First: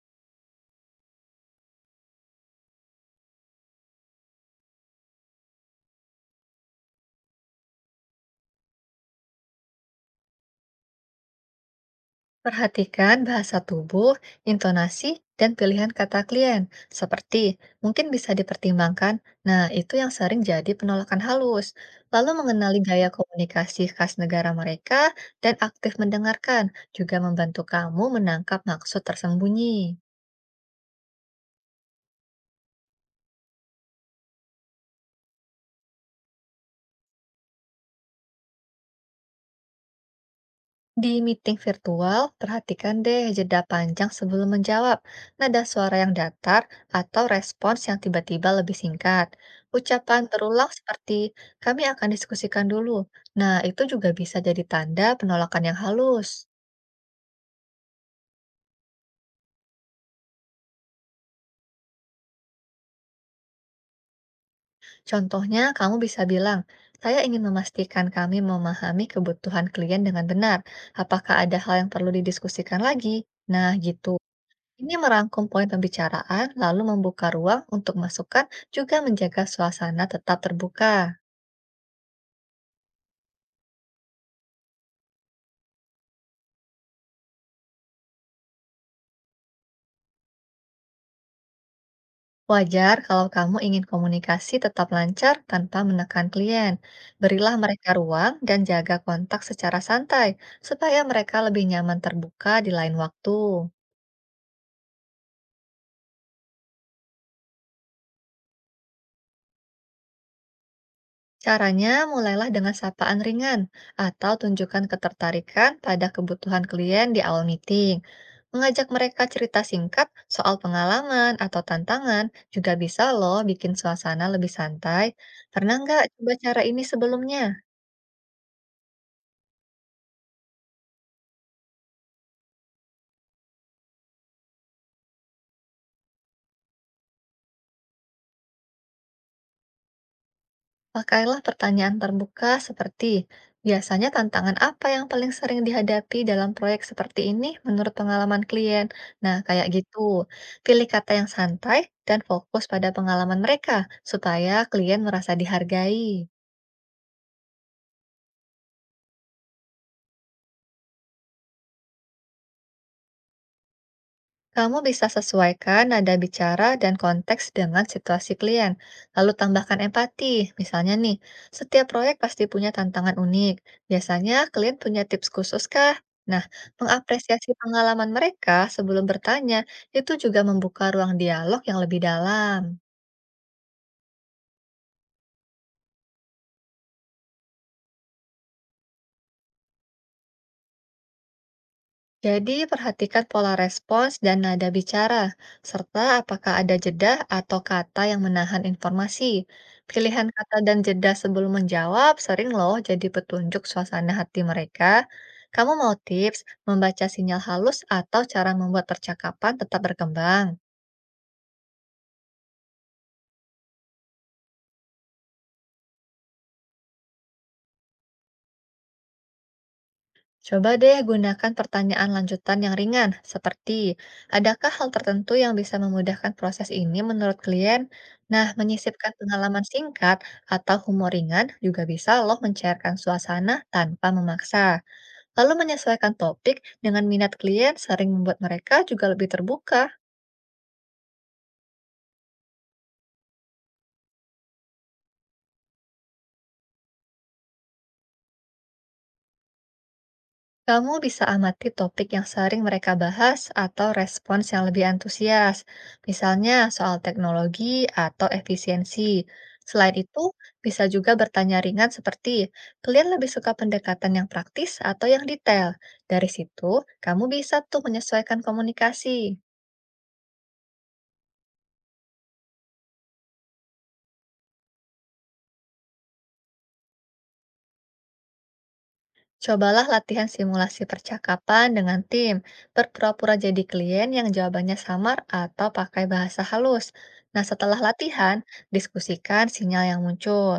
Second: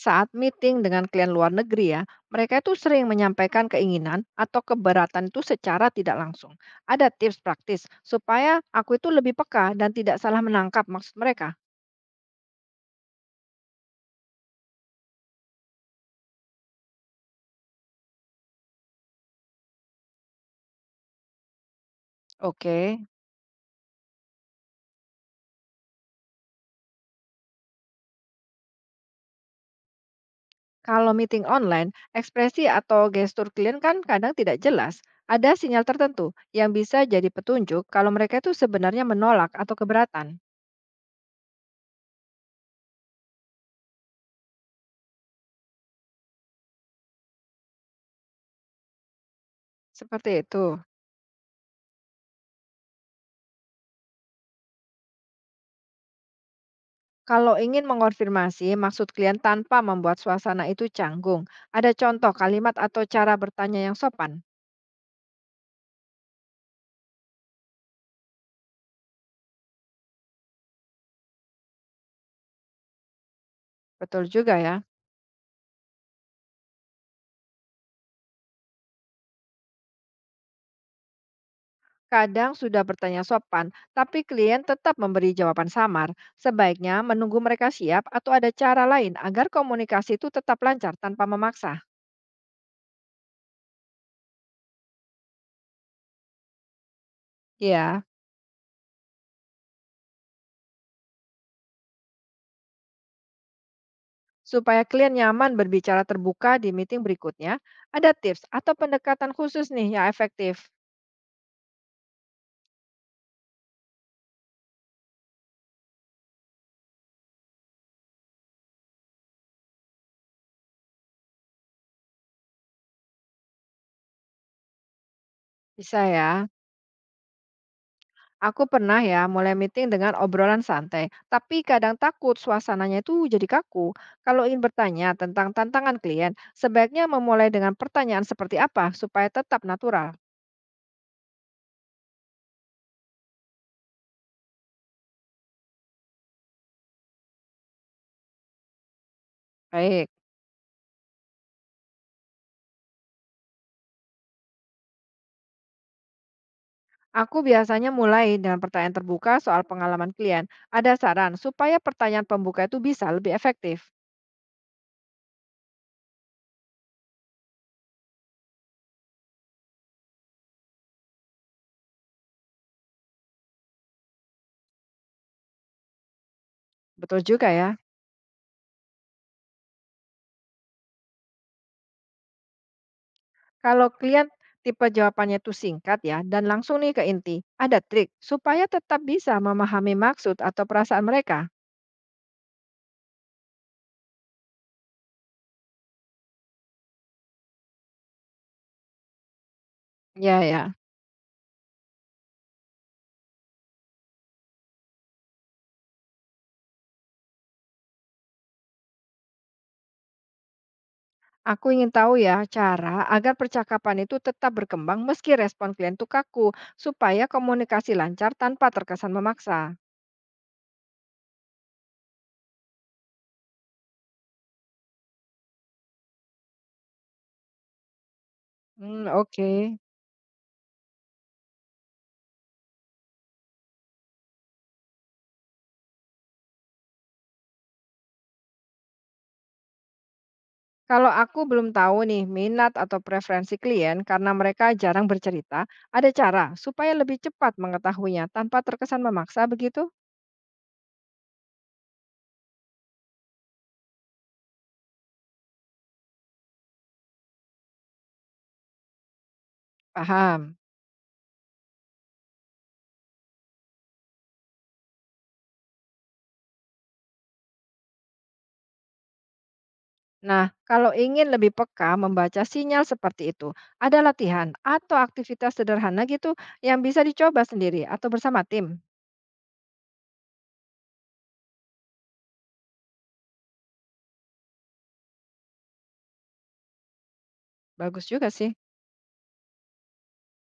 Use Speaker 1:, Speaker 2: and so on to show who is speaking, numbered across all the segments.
Speaker 1: Saat meeting dengan klien luar negeri ya, mereka itu sering menyampaikan keinginan atau keberatan itu secara tidak langsung. Ada tips praktis supaya aku itu lebih peka dan tidak salah menangkap maksud mereka.
Speaker 2: Perhatikan bahasa tubuh, intonasi, dan pilihan kata klien. Seperti mungkin bisa dipertimbangkan. Nah, itu yang sering jadi penolakan halus. Lalu mengenali
Speaker 1: Oke.
Speaker 2: gaya komunikasi khas negara mereka dan aktif mendengarkan juga membantu kamu menangkap maksud tersembunyi.
Speaker 1: Kalau meeting online, ekspresi atau gestur klien kan kadang tidak jelas. Ada sinyal tertentu yang bisa jadi petunjuk kalau mereka itu sebenarnya menolak atau keberatan.
Speaker 2: Di meeting virtual, perhatikan deh jeda panjang sebelum menjawab, nada suara yang datar, atau respons yang tiba-tiba lebih singkat. Ucapan
Speaker 1: Seperti
Speaker 2: berulang
Speaker 1: itu.
Speaker 2: seperti, kami akan diskusikan dulu. Nah, itu juga bisa jadi tanda penolakan yang halus.
Speaker 1: Kalau ingin mengonfirmasi maksud klien tanpa membuat suasana itu canggung, ada contoh kalimat atau cara bertanya yang sopan?
Speaker 2: Contohnya, kamu bisa bilang, saya ingin memastikan kami memahami kebutuhan klien dengan benar. Apakah ada hal yang perlu didiskusikan lagi? Nah, gitu.
Speaker 1: Betul juga ya.
Speaker 2: Ini merangkum poin pembicaraan, lalu membuka ruang untuk masukan, juga menjaga suasana tetap terbuka.
Speaker 1: Kadang sudah bertanya sopan, tapi klien tetap memberi jawaban samar. Sebaiknya menunggu mereka siap atau ada cara lain agar komunikasi itu tetap lancar tanpa memaksa.
Speaker 2: Wajar kalau kamu ingin komunikasi tetap lancar tanpa menekan klien. Berilah mereka
Speaker 1: Ya,
Speaker 2: ruang dan jaga kontak secara santai, supaya mereka lebih nyaman terbuka di lain waktu.
Speaker 1: supaya klien nyaman berbicara terbuka di meeting berikutnya, ada tips atau pendekatan khusus nih yang efektif.
Speaker 2: Caranya, mulailah dengan sapaan ringan atau tunjukkan ketertarikan pada kebutuhan klien di awal meeting. Mengajak mereka cerita singkat soal pengalaman atau tantangan juga bisa loh bikin suasana lebih santai. Pernah nggak
Speaker 1: Bisa
Speaker 2: coba
Speaker 1: ya.
Speaker 2: cara ini sebelumnya?
Speaker 1: Aku pernah ya mulai meeting dengan obrolan santai, tapi kadang takut suasananya itu jadi kaku. Kalau ingin bertanya tentang tantangan klien, sebaiknya memulai dengan pertanyaan seperti apa supaya tetap natural.
Speaker 2: Pakailah pertanyaan terbuka seperti, biasanya tantangan apa yang paling sering dihadapi dalam proyek seperti ini menurut pengalaman klien? Nah, kayak gitu.
Speaker 1: Baik,
Speaker 2: Pilih kata yang santai dan fokus pada pengalaman mereka supaya klien merasa dihargai.
Speaker 1: aku biasanya mulai dengan pertanyaan terbuka soal pengalaman klien. Ada saran supaya pertanyaan pembuka itu bisa lebih efektif.
Speaker 2: Kamu bisa sesuaikan nada bicara dan konteks dengan situasi klien, lalu tambahkan empati. Misalnya nih, setiap proyek pasti punya tantangan unik. Biasanya klien punya tips khusus kah? Nah,
Speaker 1: Betul
Speaker 2: mengapresiasi
Speaker 1: juga ya.
Speaker 2: pengalaman mereka sebelum bertanya itu juga membuka ruang dialog yang lebih dalam.
Speaker 1: Kalau klien tipe jawabannya itu singkat ya dan langsung nih ke inti. Ada trik supaya tetap bisa memahami maksud atau perasaan mereka.
Speaker 2: Jadi, perhatikan pola respons dan nada bicara, serta apakah ada jeda atau kata yang menahan informasi. Pilihan
Speaker 1: Ya
Speaker 2: kata
Speaker 1: ya.
Speaker 2: dan jeda sebelum menjawab sering loh jadi petunjuk suasana hati mereka. Kamu mau tips membaca sinyal halus atau cara membuat percakapan tetap berkembang?
Speaker 1: Aku ingin tahu ya cara agar percakapan itu tetap berkembang meski respon klien tuh kaku, supaya komunikasi lancar tanpa terkesan memaksa.
Speaker 2: Coba deh gunakan pertanyaan lanjutan yang ringan, seperti adakah hal tertentu yang bisa memudahkan proses ini menurut klien? Nah,
Speaker 1: Hmm,
Speaker 2: menyisipkan
Speaker 1: oke.
Speaker 2: pengalaman singkat atau humor ringan juga bisa loh mencairkan suasana tanpa memaksa. Lalu menyesuaikan topik dengan minat klien sering membuat mereka juga lebih terbuka.
Speaker 1: Kalau aku belum tahu nih minat atau preferensi klien karena mereka jarang bercerita, ada cara supaya lebih cepat mengetahuinya tanpa terkesan memaksa begitu?
Speaker 2: Kamu bisa amati topik yang sering mereka bahas atau respons yang lebih antusias, misalnya soal teknologi atau efisiensi. Selain itu,
Speaker 1: Paham.
Speaker 2: bisa juga bertanya ringan seperti, kalian lebih suka pendekatan yang praktis atau yang detail? Dari situ, kamu bisa tuh menyesuaikan komunikasi.
Speaker 1: Nah, kalau ingin lebih peka membaca sinyal seperti itu, ada latihan atau aktivitas sederhana gitu yang bisa dicoba sendiri atau bersama tim.
Speaker 2: Cobalah latihan simulasi percakapan dengan tim. Berpura-pura jadi klien yang jawabannya samar atau pakai bahasa halus. Nah, setelah
Speaker 1: Bagus juga
Speaker 2: latihan,
Speaker 1: sih.
Speaker 2: diskusikan sinyal yang muncul.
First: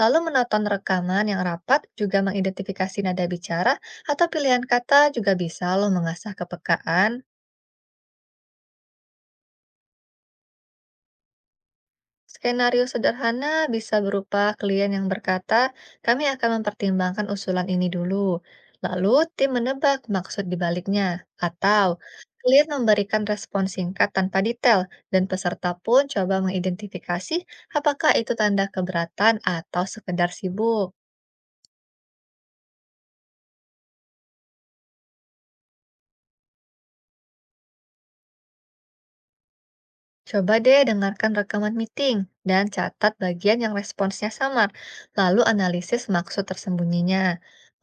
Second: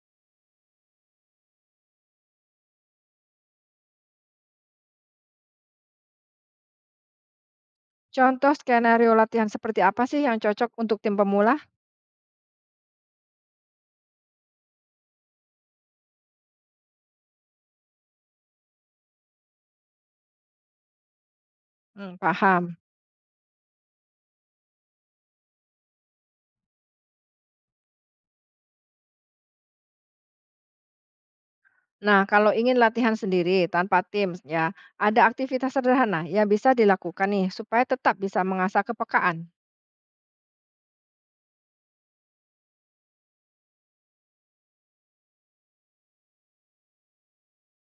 Speaker 2: Lalu menonton rekaman yang rapat juga mengidentifikasi nada bicara atau pilihan kata juga bisa lo mengasah kepekaan.
Speaker 1: Contoh skenario latihan seperti apa sih yang cocok untuk tim pemula?
Speaker 2: Skenario sederhana bisa berupa klien yang berkata, "Kami akan mempertimbangkan usulan ini dulu." Lalu tim menebak maksud dibaliknya, atau
Speaker 1: Hmm,
Speaker 2: klien
Speaker 1: paham.
Speaker 2: memberikan respon singkat tanpa detail, dan peserta pun coba mengidentifikasi apakah itu tanda keberatan atau sekedar sibuk.
Speaker 1: Nah, kalau ingin latihan sendiri tanpa tim, ya ada aktivitas sederhana yang bisa dilakukan nih supaya tetap bisa mengasah kepekaan.
Speaker 2: Coba deh dengarkan rekaman meeting dan catat bagian yang responsnya samar, lalu analisis maksud tersembunyinya.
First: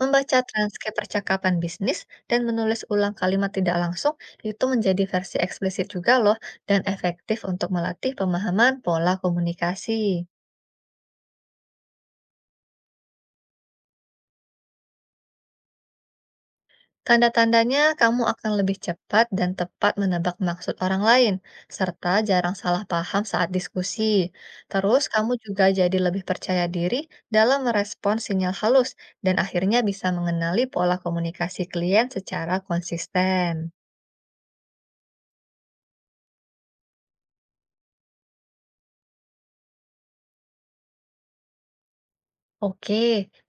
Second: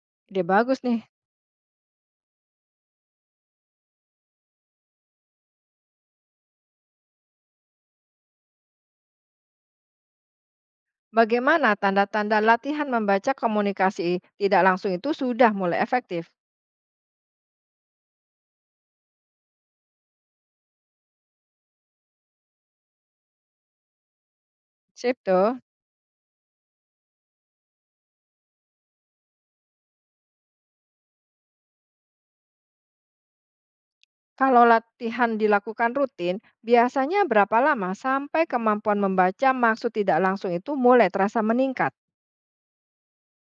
Speaker 2: Membaca
Speaker 1: Ide bagus
Speaker 2: transkrip
Speaker 1: nih.
Speaker 2: percakapan bisnis dan menulis ulang kalimat tidak langsung itu menjadi versi eksplisit juga loh dan efektif untuk melatih pemahaman pola komunikasi.
Speaker 1: Bagaimana tanda-tanda latihan membaca komunikasi tidak langsung itu sudah mulai efektif?
Speaker 2: Tanda-tandanya kamu akan lebih cepat dan tepat menebak maksud orang lain, serta jarang salah paham saat diskusi. Terus,
Speaker 1: Sip
Speaker 2: kamu
Speaker 1: tuh.
Speaker 2: juga jadi lebih percaya diri dalam merespons sinyal halus, dan akhirnya bisa mengenali pola komunikasi klien secara konsisten.
Speaker 1: Kalau latihan dilakukan rutin, biasanya berapa lama sampai kemampuan membaca maksud tidak langsung itu mulai terasa meningkat?
Speaker 2: Oke,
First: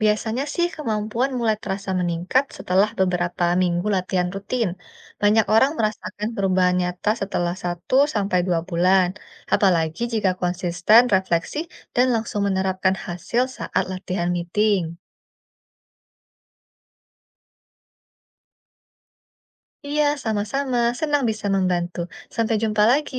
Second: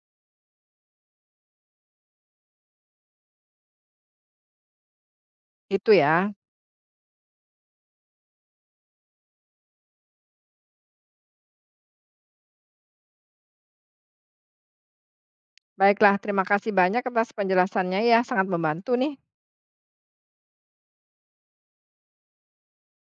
Speaker 2: biasanya sih kemampuan mulai terasa meningkat setelah beberapa minggu latihan rutin. Banyak orang
Speaker 1: Itu
Speaker 2: merasakan
Speaker 1: ya.
Speaker 2: perubahan nyata setelah 1 sampai 2 bulan, apalagi jika konsisten, refleksi, dan langsung menerapkan hasil saat latihan meeting.
Speaker 1: Baiklah, terima kasih banyak atas penjelasannya ya, sangat membantu nih.
Speaker 2: Iya, sama-sama. Senang bisa membantu. Sampai jumpa lagi.